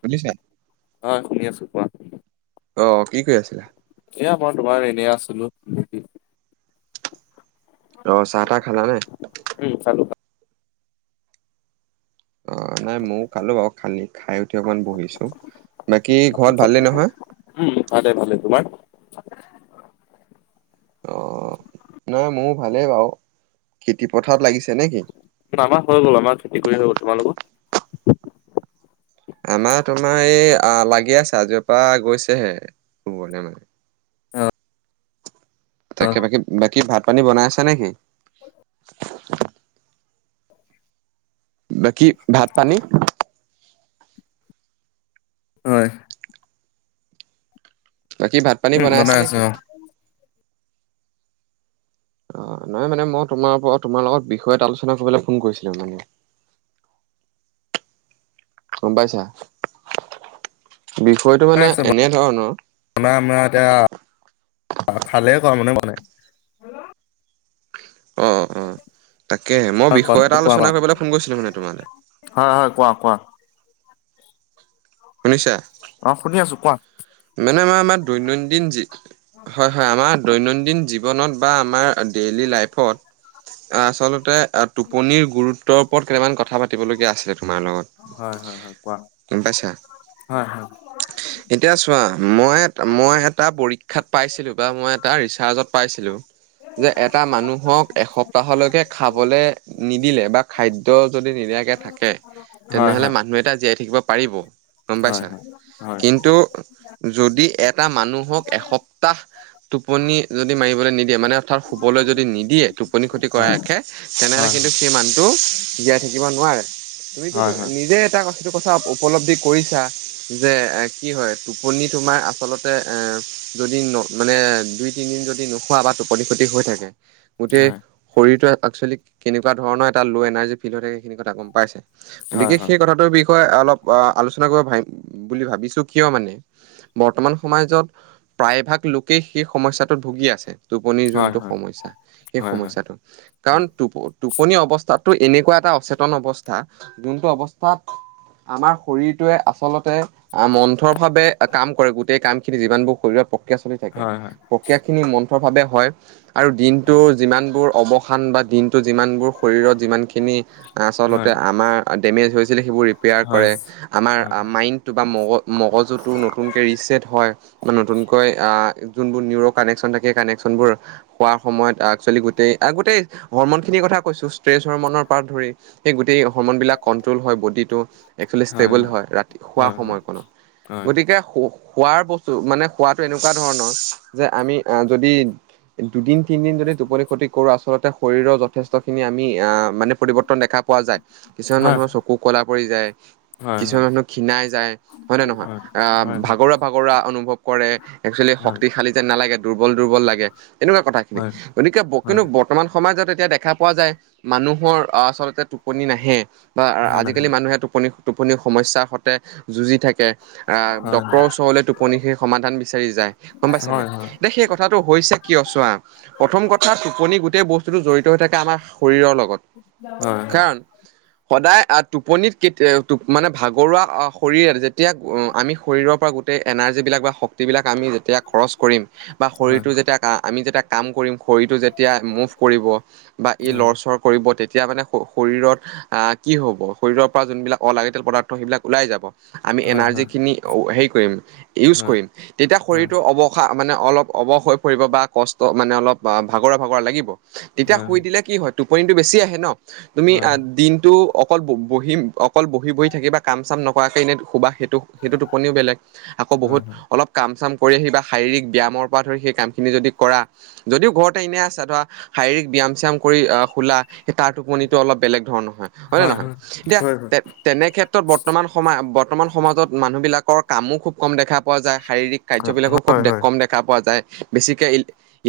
শুনিিছা [unintelligible] হয় শুনি আছো কোৱা অ', কি কৰি আছিলা? এয়া মই তোমাৰ এনেই আছিলো ডিউতি। অ', চাহ তাহ খালা নে? উম, খালোঁ। অ নাই ময়ও কালো বাৰু খালী খাই উঠি অকমান বহিছো। বাকী ঘৰত ভালেই নহয়? ভালে ভালে তোমাৰ [unintelligible] অ নহয় মোৰ ভালেই বাৰু, খেতি পথাৰত লাগিছে নে কি? আমাৰ হৈ গ'ল আমাৰ খেতি কৰি হৈ গ'ল তোমালোকৰ আমাৰ তোমাৰ এই লাগি আছে আজিৰ পৰা গৈছেহে ৰুবলৈ মানে অ অ, তাকে বাকী বাকী ভাত পানী বনাই আছ নেকি বাকী ভাত পানী হয় বাকী ভাত পানী উম বনাই আছে আছো নেকি অ অ নহয় মানে মই তোমাৰ পৰা তোমাৰ লগত বিষয় এটা আলোচনা কৰিবলৈ ফোন কৰিছিলো মানে গম পাইছা বিষয়টো মানে এনে ধৰণৰ বানা আ এতিয়া খালে কৰা মানে মানে অ অ তাকে মই হয় কোৱা বিষয় কোৱা এটা কোৱা আলোচনা কৰিবলৈ ফোন কৰিছিলো মানে তোমালৈ হয় হয় কোৱা কোৱা শুনিছা অ শুনি আছো কোৱা মানে আমাৰ আমাৰ দৈনন্দিন যি অ হয় হয় আমাৰ দৈনন্দিন জীৱনত বা আমাৰ ডেইলী লাইফত আচলতে টোপনিৰ গুৰুত্বৰ ওপৰত কেইটামান কথা পাতিবলগীয়া আছিলে তোমাৰ লগত হয় হয় হয় কোৱা গম পাইছা হয় এতিয়া চোৱা মই মই এটা পৰীক্ষাত পাইছিলোঁ বা মই এটা ৰিচাৰ্জত পাইছিলোঁ যে এটা মানুহক এসপ্তাহলৈকে খাবলৈ নিদিলে বা খাদ্য যদি নিদিয়াকে থাকে হয় তেনেহলে হয় মানুহ এটা জীয়াই থাকিব পাৰিব গম হয় পাইছা হয় কিন্তু যদি এটা মানুহক এসপ্তাহ টোপনি যদি মাৰিবলৈ নিদিয়ে মানে পথত শুবলৈ যদি নিদিয়ে টোপনি ক্ষতি কৰা হয় আশে তেনেহলে হয় কিন্তু সেই মানুহটো জীয়াই থাকিব নোৱাৰে তুমিতো হয় হয় নিজে এটা কথা সেইটো কথা উপলব্ধি কৰিছা যে এ কি হয় টোপনি তোমাৰ আচলতে এ যদি ন মানে দুই তিনিদিন যদি নোখোৱা বা টোপনি খতি হৈ থাকে গোটেই শৰীৰটো এক্চুৱেলি কেনেকুৱা ধৰণৰ এটা ল' এনাৰ্জি ফিল হৈ থে সেইখিনি কথা গম পাইছে হয় হয় হয় গতিকে সেই কথাটোৰ বিষয়ে অলপ আলোচনা কৰিব ভাইম বুলি ভাবিছো কিয় মানে বৰ্তমান সমাজত প্ৰায়ভাগ লোকেই সেই সমস্যাটো ভুগি আছে টোপনিৰ হয় হয় যোনটো সমস্যা সেই হয় সমস্যাটো কাৰণ টো টোপনি অৱস্থাতো এনেকুৱা এটা অচেতন অৱস্থা যোনটো অৱস্থাত আমাৰ শৰীৰটোৱে আচলতে মন্থৰভাৱে কাম কৰে গোটেই কাম খিনি যিমানবোৰ শৰীৰত প্ৰক্ৰিয়া চলি থাকে হয় হয় হয় হয় প্ৰক্ৰিয়া খিনি মন্থৰ ভাৱে হয় আৰু হয় হয় হয় হয় হয় হয় দিনটোৰ যিমানবোৰ অৱসান বা দিনটো যিমানবোৰ শৰীৰত যিমানখিনি আচলতে আমাৰ দেমেজ হৈ সেইবোৰ ৰিপেয়াৰ কৰে আমাৰ বা মগ মগজুতটো নতু নতুনকে ৰিচেট হয় বা নতুনকৈ আহ যোনোৰ নিউৰ কানেকচন থাকে কানেকচনবোৰ খোৱাৰ সময়ত আ ছোৱালী গোটেই গোটেই হৰমন খিনিৰ কথা কৈছো ষ্ট্ৰেছ হৰৰ্মনৰ পৰা ধৰি সেই গোটেই হৰৰ্মনবিলাক কণ্ট্ৰল হয় বডিটো একছোৱেলি ষ্টেবল হয় ৰাতি শোৱা হয় হয় সময়কণত হয় গতিকে খোৱাৰ বস্তু মানে খোৱাটো এনেকুৱা ধৰণৰ যে আমি যদি দুদিন তিনিদিন যদি টোপনি ক্ষতি কৰোঁ আচলতে শৰীৰৰ যথেষ্টখিনি আমি মানে পৰিৱৰ্তন দেখা পোৱা যায় কিছুমান মানুহৰ চকু কলা পৰি যায়। [inaudible] কিছুমান মানুহ ক্ষীণাই যায় হয় নে নহয়? আহ [unintelligible] ভাগৰুৱা-ভাগৰুৱা অনুভৱ কৰে একচুৱেলি শক্তিশালী যেন নালাগে দুৰ্বল-দুৰ্বল লাগে। [inaudible] এনেকুৱা কথাখিনি গতিকে [unintelligible] কেনো [inaudible] বৰ্তমান সমাজত এতিয়া দেখা পোৱা যায় মানুহৰ আচলতে [unintelligible] টোপনি নাহে বা আজিকালি মানুহে টোপনি টোপনি সমস্যাৰ সৈতে যুঁজি থাকে। [unintelligible] আহ ডক্টৰৰ ওচৰলৈ টোপনি সেই সমাধান বিচাৰি যায় গম পাইছা নাই? [unintelligible] দে সেই কথাটো হৈছে কিয় চোৱা? [unintelligible] প্ৰথম কথা টোপনি গোটেই বস্তুটো জড়িত হৈ থাকে আমাৰ শৰীৰৰ লগত। [inaudible] কাৰণ [unintelligible] সদায় টোপনিত [unintelligible] কেতিয়া মানে ভাগৰুৱা শৰীৰ যেতিয়া আমি শৰীৰক গোটেই এনাৰ্জিবিলাক বা শক্তিবিলাক আমি যেতিয়া খৰচ কৰিম বা শৰীৰটো যেতিয়া আমি যেতিয়া [inaudible] কাম কৰিম শৰীৰটো যেতিয়া মুভ কৰিব বা ই লৰচৰ [unintelligible] কৰিব তেতিয়া মানে শৰীৰত [unintelligible] আহ কি হব শৰীৰৰ পৰা যোনবিলাক অলাগতিয়াল পদাৰ্থ সেইবিলাক ওলাই যাব। [inaudible] আমি এনাৰ্জিখিনি হেৰি কৰিম ইউজ কৰিম তেতিয়া শৰীৰটোৰ অৱ [unintelligible] উসাহ মানে অলপ অৱস হৈ পৰিব বা কষ্ট মানে অলপ ভাগৰুৱা-ভাগৰুৱা লাগিব [unintelligible] তেতিয়া শুই দিলে কি হয় টোপনিটো বেছি আহে ন তুমি দিনটো [inaudible] অকল ব বহি অকল বহি-বহি থাকিবা কাম-চাম নকৰাকৈ এনেই শুবা সেইটো-সেইটো টোপনিও বেলেগ। [unintelligible] আকৌ বহুত অলপ কাম-চাম কৰি আহিবা শাৰীৰিক ব্যায়ামৰ পৰা ধৰি সেই কামখিনি যদি কৰা। [unintelligible] যদিও ঘৰতে এনেই আছা ধৰা শাৰীৰিক ব্যায়াম-চ্যায়াম কৰি শুলা। [unintelligible] সেই তাৰ টোপনিটো অলপ বেলেগ ধৰণৰ হয়। হয় নে নহয়? এতিয়া [unintelligible] তেনেক্ষেত্ৰত বৰ্তমান সমাজ বৰ্তমান সমাজত মানুহবিলাকৰ কামো খুব কম দেখা পোৱা যায় শাৰীৰিক। [inaudible] কাৰ্যবিলাকো খুব কম দেখা পোৱা যায় বেছিকে ই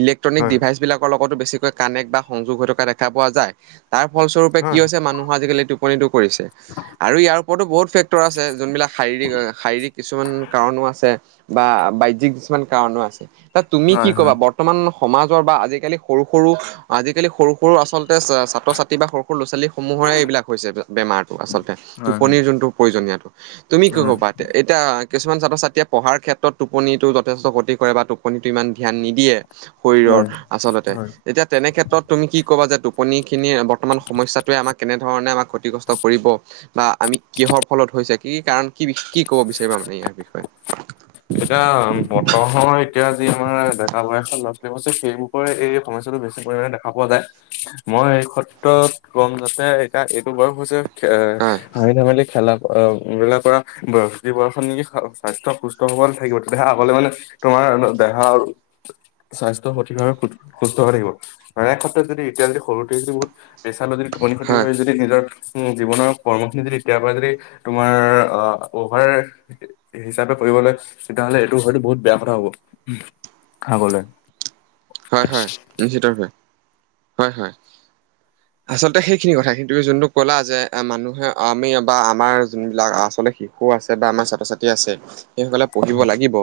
ইলেক্ট্ৰনিক ডিভাইচবিলাক [unintelligible] লগতো বেছিকৈ কানেক্ট বা সংযোগ হৈ থকা দেখা পোৱা যায়। [inaudible] তাৰ ফলস্বৰূপে কি হৈছে মানুহৰ আজিকালি টোপনিটো কৰিছে। [unintelligible] আৰু ইয়াৰ ওপৰতো বহুত ফেক্টৰ আছে যোনবিলাক শাৰীৰিক-শাৰীৰিক [inaudible] কিছুমান কাৰণো আছে বা বাহ্যিক কিছুমান কাৰণো আছে ত তুমি কি কবা [unintelligible] বৰ্তমান সমাজৰ বা আজিকালি সৰু-সৰু আজিকালি সৰু-সৰু আচলতে ছাত্ৰ-ছাত্ৰী বা [unintelligible] সৰু-সৰু ল'ৰা-ছোৱালীসমূহৰে এইবিলাক হৈছে বেমাৰটো আচলতে টোপনিৰ যোনটো প্ৰয়োজনীয়টো। [unintelligible] তুমি কি ক'বা এইয়াতে? [unintelligible] এতিয়া কিছুমান ছাত্ৰ-ছাত্ৰীয়ে পঢ়াৰ ক্ষেত্ৰত টোপনিটো যথেষ্ট খতি কৰে বা টোপনিটো ইমান ধ্যান নিদিয়ে। [unintelligible] শৰীৰৰ আচলতে তেতিয়া তেনে ক্ষেত্ৰত তুমি কি ক'বা যে [unintelligible] টোপনিখিনিৰ বৰ্তমান সমস্যাটোৱে আমাক কেনেধৰণে আমাক ক্ষতিগ্ৰস্ত কৰিব। [unintelligible] বা আমি কিহৰ ফলত হৈছে কি-কি কাৰণ কি-কি ক'ব বিচাৰিবা মানে ইয়াৰ বিষয়ে? [unintelligible] এতিয়া বতহৰ এতিয়া যি আমাৰ ডেকা বয়সৰ ল'ৰা-ছোৱালীবোৰ আছে সেইবোৰ [inaudible] এই সমস্যাটো বেছি পৰিমাণে দেখা পোৱা যায়। মই এই ক্ষেত্ৰত কম যাতে [inaudible] এ এইটো বয়স হৈছে [unintelligible] [unintelligible] এ হয় হাঁহি-ধেমালি খেলা [unintelligible] ধূলা কৰা বয়স এই বয়সত নেকি স্বাস্থ্য সুস্থ সবল থাকিব তেতিয়াহে আগলৈ মানে তোমাৰ দেহা আৰু [unintelligible] স্বাস্থ্য সঠিকভাৱে সুস্থ হৈ থাকিব আৰু ক্ষেত্ৰত যদি এতিয়া যদি সৰুতে যদি বহুত পেচা ল যদি [unintelligible] টোপনি ক্ষতি হয় হৈ যদি নিজৰ উম জীৱনৰ কৰ্মখিনি যদি এতিয়াৰ পৰাই যদি [unintelligible] তোমাৰ অ অ'ভাৰ হিচাপত [inaudible] কৰিবলৈ, তেতিয়াহ'লে এইটো হয়তো বহুত বেয়া কথা হ'ব আগলৈ। [unintelligible] হয়-হয়, নিশ্চিতাৱে হয়-হয়। [unintelligible] আচলতে সেইখিনি কথা, কিন্তু যোনটো ক'লা যে, মানুহে আমি বা আমাৰ যোনবিলাক আচলতে শিশু আছে বা আমাৰ ছাত্ৰ-ছাত্ৰী আছে। সেই সকলে পঢ়িব হয় লাগিব,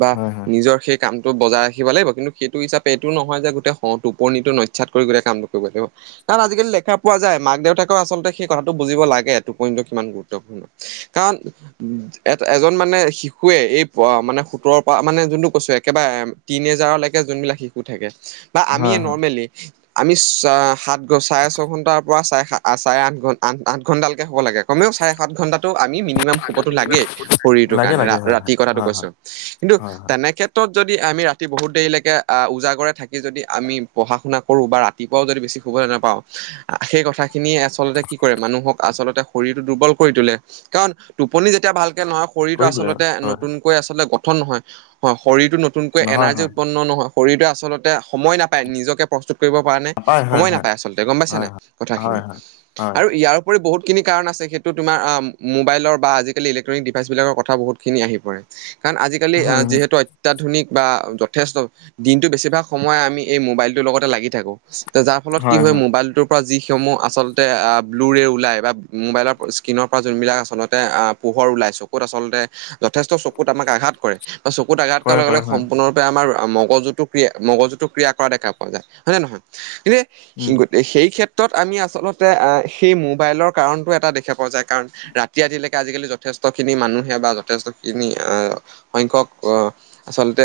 বা হয় হয় নিজৰ সেই কামটো বজাই ৰাখিব লাগিব, কিন্তু সেইটো হিচাপে এইটো নহয় যে, গোটেই টোপনিটো নস্যাৎ কৰি গোটেই কামটো কৰিব লাগিব। কাৰণ, আজিকালি দেখা পোৱা যায় মাক দেউতাকে আচলতে সেইকথাটো বুজিব লাগে টোপনিটো কিমান গুৰুত্বপূৰ্ণ। কাৰণ এ এজন মানে শিশুৱে এই মানে সোতৰৰ পৰা মানে যোনটো কৈছো একেবাৰে তিনি এজাৰলৈকে যোনবিলাক শিশু থাকে বা আমিয়ে হয় হয় নৰ্মেলি আমি চ সাত ঘ চাৰে ছঘণ্টাৰ পৰা চাৰে-চাৰে আঠ ঘ আঠ-আঠ ঘণ্টালৈকে শুব লাগে কমেও চাৰে সাত ঘণ্টাটো আমি মিনিমাম শুবতো লাগে। শৰীৰটোৰ লাগে কাৰণে লাগে হয় হয় ৰাতিৰ কথাটো হয় হয় কৈছো, হয় কিন্তু হয় তেনে ক্ষেত্ৰত যদি আমি ৰাতি বহুত দেৰিলৈকে উজাগৰে থাকি যদি আমি পঢ়া-শুনা কৰো, বা ৰাতিপুৱাও যদি বেছি শুবলৈ নাপাওঁ। সেই কথাখিনিয় আচলতে কি কৰে মানুহক আচলতে শৰীৰটো দুৰ্বল কৰি তোলে। কাৰণ, টোপনি যেতিয়া ভালকে নহয় শৰীৰটো কৰি দিলে আচলতে হয় নতুন কৈ আছলতে গঠন নহয়, শৰীৰটো নতুন কৈ নহয় এনাৰ্জি হয় উৎপন্ন নহয়। হয়, শৰীৰটোৱে আচলতে সময় নাপায় নিজকে প্ৰস্তুত কৰিব কাৰনে। নাপায় হয় সময় হয় নাপায় আচলতে গ'ম পাইছ নে হয় নাই কথাখিনি? হয় হয় আৰু ইয়াৰ উপৰি বহুতখিনি কাৰণ, আছে সেইটোতুমাৰ মোবাইলৰ বা আজালি ইলেক্ট্ৰনিক ডিভাইচবিলাকৰ কথা বহুতখিনি আহি পৰে। কাৰণ, আজিকালি হয় আহ হয় যিহেতু অত্যাধুনিক বা যথেষ্ট দিনটো বেছিভাগ সময় আমি এই মোবাইলটোৰ লগতে লাগি থাকোঁ তো যাৰ ফলত কি হয়, মোবাইলটোৰ পৰা যিসমূহ আচলতে ব্লু ৰে ওলাই বা মোবাইলৰ স্কিনৰ পৰা যোনবিলাক আচলতে পোহৰ ওলাই চকুত আচলতে যথেষ্ট চকুত আমাক আঘাত কৰে বা চকুত আঘাত কৰাৰ কৰে লগে কৰে লগে হয় সম্পূৰ্ণৰূপে আমাৰ মগজুত টো মগজুতটো ক্ৰিয়া কৰা দেখা পোৱা যায় হয় নে নহয়? উম কিন্তু এই সেই ক্ষেত্ৰ ত আমি আচলতে সেই মোবাইলৰ কাৰণটো এটা দেখা পোৱা যায়, কাৰণ ৰাতি ৰাতিলৈকে আজিকালি যথেষ্ট খিনি মানুহে বা যথেষ্ট খিনি আহ সংখ্যক আহ আচলতে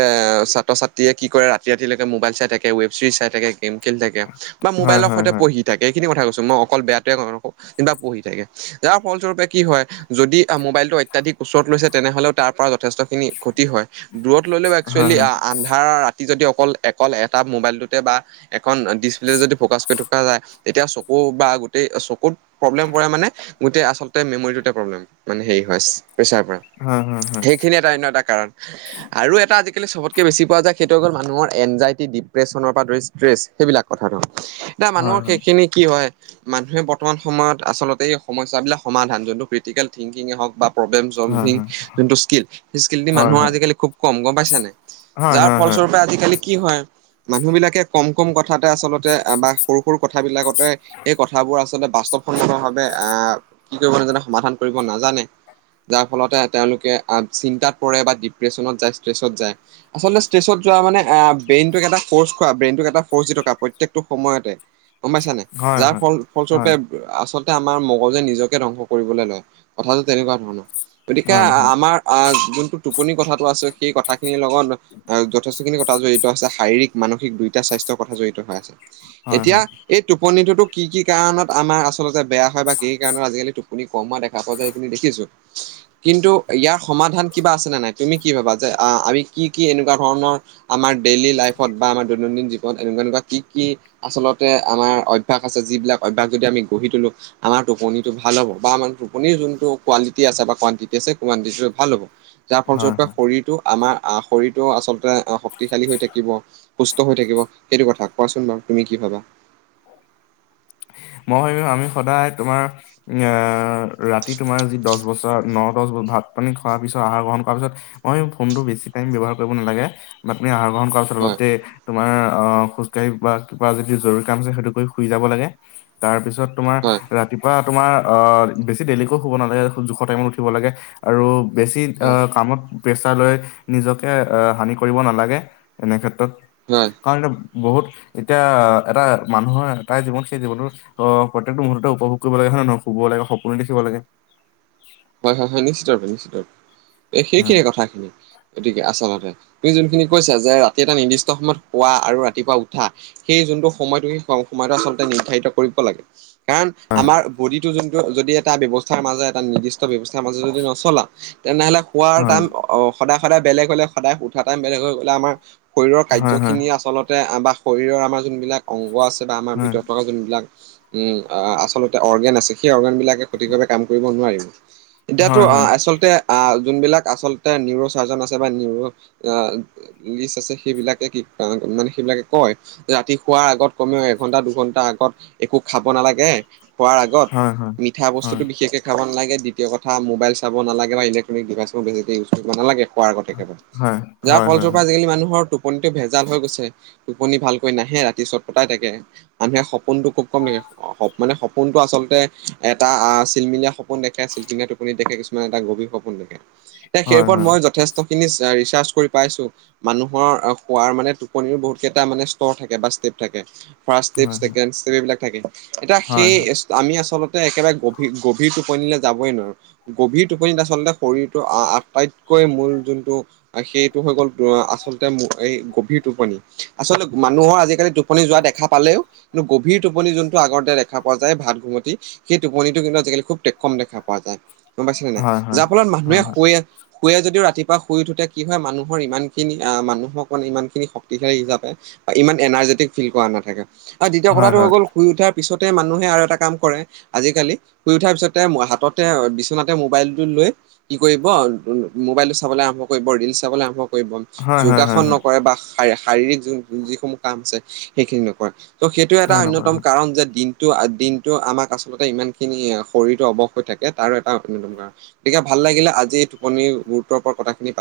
ছাত্ৰ-ছাত্ৰীয়ে কি কৰে ৰাতি ৰাতিলৈকে মোবাইল চাই থাকে ৱেব ছিৰিজ চাই থাকে গেম খেল থাকে বা হয় মোবাইলৰ হয় সৈতে হয় পঢ়ি থাকে এইখিনি কথা কৈছো মই অকল বেয়াটোৱো পঢ়ি থাকে যাৰ ফলস্বৰূপে কি হয় যদি মোবাইলটো অত্যাধিক ওচৰত লৈছে তেনেহ'লে তাৰ পৰা যথেষ্ট খিনি ক্ষতি হয়, দূৰত লৈলেও হয় একচুৱেলী আন্ধাৰ ৰাতি যদি অকল অকল এটা মোবাইলটোতে বা এখন ডিচপ্লে যদি ফ'কাচ কৰি থকা যায়। তেতিয়া চকু বা গোটেই চকুত প্ৰব্লেম পৰে মানে গোটেই আচলতে মেমৰীটো প্ৰব্লেম মানে হেৰি হয়, প্ৰেছাৰ পৰে। হম, হু, হু। এটা অন্য এটা কাৰণ, আৰু এটা আজিকালি চবতকে বেছি পোৱা যায়। সেইটো হৈ গ'ল মানুহৰ এনজাইটি ডিপ্ৰে্চনৰ পৰা ধৰি ষ্ট্ৰেছ সেইবিলাক কথাটো। এতিয়া হয় মানুহৰ হয় সেইখিনি কি হয় মানুহে বৰ্তমান সময়ত আচলতে সমস্যাবিলাক সমাধান যোনটো ক্ৰিটিকেল থিংকিঙে হওঁক বা প্ৰব্লেম হয় চলভিং যোনটো স্কিল সেই স্কিলটো হয় মানুহৰ আজিকালি খুব কম গ'ম পাইছা নাই? হয়, যাৰ হয়, হয়। ফলস্বৰূপে আজিকালি কি হয়, মানুহ বিলাকে কম কম কথাতে আচলতে বা সৰু সৰু কথাবিলাকতে সেই কথাবোৰ আচলতে বাস্তৱসনমত ভাৱে আহ কি কৰিব নাজানে সমাধান কৰিব নাজানে। যাৰ ফলতে তেওঁলোকে আহ চিন্তাত পৰে বা ডিপ্ৰেশচনত যায় ষ্ট্ৰেছত যায়, আচলতে ষ্টেচত যোৱা মানে ব্ৰেইনটোক এটা ফৰ্চ খোৱা ব্ৰেইনটোক এটা ফ'ৰ্চ দি থকা প্ৰত্যেকটো সময়তে গম পাইছা নাই হয় যাৰ হয় ফল ফলস্বৰূপে আচলতে আমাৰ মগজে নিজকে ধ্বংস কৰিবলে লয় কথাটো তেনেকুৱা ধৰণৰ গতিকে হয় হয় হয় আমাৰ আহ যোনটো টোপনি কথাটো আছে সেই কথাখিনিৰ লগত যথেষ্টখিনি কথা জড়িত আছে শাৰীৰিক মানসিক দুইটা স্বাস্থ্যৰ কথা জড়িত হৈ আছে হয় হয় হয় হয় এতিয়া হয় এই টোপনিটো টো কি কি কাৰণত আমাৰ আচ আচলতে বেয়া হয় বা কি কাৰণত আজিকালি টোপনি কম হোৱা দেখা পোৱা যায় সেইখিনি দেখিছোঁ কিন্তু ইয়াৰ সমাধান কিবা আছে নে নাই তুমি কি ভাবা যে আমি কি কি এনেকুৱা ধৰণৰ আমাৰ ডেইলি লাইফত বা আমাৰ দৈনন্দিন জী বন এনেকুৱা এনেকুৱা কি কি আচলতে আমাৰ অভ্যাস আছে যিবিলাক অভ্যাস যদি আমি গঢ়ি তোলো আমাৰ টোপনিটো ভাল হ'ব বা আমাৰ টোপনিৰ যোনটো কোৱালিটি আছে বা কানটিটি আছে কানটিটিটো ভাল হ'ব যাৰ হয় ফলস্বৰূপে শৰীৰটো আমাৰ শৰীৰটো আচলতে শক্তিশালী হৈ থাকিব সুস্থ হৈ থাকিব সেইটো কথা কোৱাচোন বাৰু তুমি কি ভাবা মই আমি সদায় তোমাৰ আহ ৰাতি তোমাৰ যি দহ বছা ন দহ বচ ভাত পানী খোৱাৰ পিছত আহাৰ গ্ৰহণ কৰাৰ পিছত অ এই ফোনটো বেছি টাইম ব্যৱহাৰ কৰিব নালাগে বা তুমি আহাৰ গ্ৰহণ কৰাৰ পাছত হয় অলতে তোমাৰ আহ খোজকাঢ়ি বা কিবা যদি জৰুৰী কাম আছে সেইটো কৰি শুই যাব লাগে তাৰ পিছত তোমাৰ হয় ৰাতিপুৱা তোমাৰ অ বেছি ডেইলেকৈ শুব নালাগে জোখ টাইমত উঠিব লাগে আৰু বেছি হয় কামত প্ৰেছাৰ লৈ নিজকে আহ হানি কৰিব নালাগে এনে ক্ষেত্ৰত হয় কাৰণ বহুত এতিয়া এটা মানুহৰ এটাই জীৱন সেই জীৱনত অ প্ৰত্যেকটো মুহূৰ্ততে উপভোগ কৰিব লাগে হয় নহয় শুব লাগে সপোনো দেখিব লাগে হয় হয় হয় নিশ্চিত ৰূপে নিশ্চিত ৰূপে এই হয়, সেইখিনিয়ে কথাখিনি গতিকে আচলতে তুমি যোনখিনি কৈছা যে ৰাতি এটা নিৰ্দিষ্ট সময়ত শুৱোৱা আৰু ৰাতিপুৱা উঠা সেই যোনটো সময়টো সেই সময়টো আচলতে নিৰ্ধাৰিত কৰিব লাগে কাৰণ আমাৰ বডিটো যোনটো যদি এটা ব্যৱস্থাৰ মাজে এটা নিৰ্দি ষ্ট ব্যৱস্থাৰ মাজত যদি নচলা তেনেহলে শুৱাৰ হয়, অ সদায় সদায় বেলেগ হলে সদায় উঠা টাইম বেলেগ হৈ গ'লে আমাৰ শৰীৰৰ হয়, হয়, কাৰ্যখিনিয়ে আচলতে বা শৰীৰৰ আমাৰ যোনবিলাক অংগ আছে বা আমাৰ ভিতৰত থকা যোনবিলাক আচলতে অৰ্গেন আছে সেই অৰ্গেন বিলাকে সঠিকভাৱে কাম কৰিব নোৱাৰিব এতিয়াতো হয়, হয়, হয়, আচলতে আহ যোনবিলাক আচলতে নিউৰো চাৰ্জন আছে বা নিউৰো আহ লিষ্ট আছে সেইবিলাকে কি মানে সেইবিলাকে কয় ৰাতি শুৱাৰ আগত কমেও এঘন্টা দুঘন্টা আগত একো খাব নালাগে শুৱাৰ আগত হয়, হয়। মিঠা হয়, বস্তুতো বিশেষকে খাব নালাগে দ্বি তীয় কথা মোবাইল চাবা নালাগে বা ইলেকট্ৰনিক ডিভাইচ সমূহ বেছিকৈ ইউজ কৰিবা নালাগে শুৱাৰ আগত একেবাৰে হয়, যাৰ হয়, হয়, ফলস্বৰূপে আজিকালি মানুহৰ টোপ টোপনিটো ভেজাল হৈ গৈছে টোপনি ভালকৈ নাহে ৰাতি চত পটাই থাকে মানুহে সপোনতো খুব কম দেখে সপো মানে সপোনতো আচলতে এটা চিলমিলীয়া সপোন দে খে চিলচিলিয়া টোপনি দেখে কিছু এটা গভীৰ সপোন দেখে এতিয়া সেই হয়, ওপৰত হয়, মই যথেষ্ট খিনি ৰিচাৰ্চ কৰি পাইছো মানুহৰ শুৱাৰ মানে টোপনিও বহুত কেইটা মানে স্তৰ থাকে বা ষ্টেপ থাকে ফাৰ্ষ ষ্টেপ হয়, ছেকেড ষ্টেপ এইবিলাক থাকে এতিয়া হয়, সেই হয়, হয়, আমি আচলতে একেবাৰে গভীৰ গভীৰ টোপনিলে যাবই নোৱাৰো গভীৰ টোপনিত আচলতে শৰীৰটো আটাইতকৈ মূল যোনটো সেইটো হৈ গ'ল আচলতে মূ্ এই গভীৰ টোপনি, আচলতে মানুহৰ আজিকালি টোপ পুনি যোৱা দেখা পালেও কিন্তু গভীৰ টোপনি যোনটো আগৰ দৰে দেখা পোৱা যায় ভাত ঘুমটি সেইটোনিটো কিন্তু আজিকালি খুবটেকম দেখা পোৱা যায় গম পাইছেনে নাই, হয়, হয়, যাৰ ফলত হয়, মানুহে শুৱে শুৱে যদিও ৰাতিপুৱা শুই উঠোতে কি হয় মানুহৰ ইমানখিনি আ, মানুহক ইমানখিনি শক্তিশালী হিচাপে বা ইমান এনাৰ্জেটিক ফিল কৰা নাথাকে আৰু দ্বিতীয় হয়, হয়, কথাটো হৈ হয়, গ'ল শুই উঠাৰ পিছতে মানুহে আৰু এটা কাম কৰে আজিকালি, শুই উঠাৰ পিছত তে হাততে বিচনাতে মোবাইলটো লৈ কি কৰিব মোবাইলটো চাবলৈ আৰম্ভ কৰিব, ৰিল চাবলৈ আৰম্ভ কৰিব। হয়, হয়, যোগাসন হয়, নকৰে বা শা-শাৰীৰিক যিসমূহ কাম আছে সেইখিনি নকৰে। ত' সেইটোৱে এটা হয় নকৰে হয়। অন্যতম কাৰণ যে দিনটো দিনটো আমাক আচলতে ইমানখিনি শৰীৰটো অৱস হৈ থাকে তাৰো এটা অন্যতম কাৰণ। তিকে ভাল লাগিলে আজি এই টোপনি গুৰুত্বৰ ওপৰত কথাখিনি পাত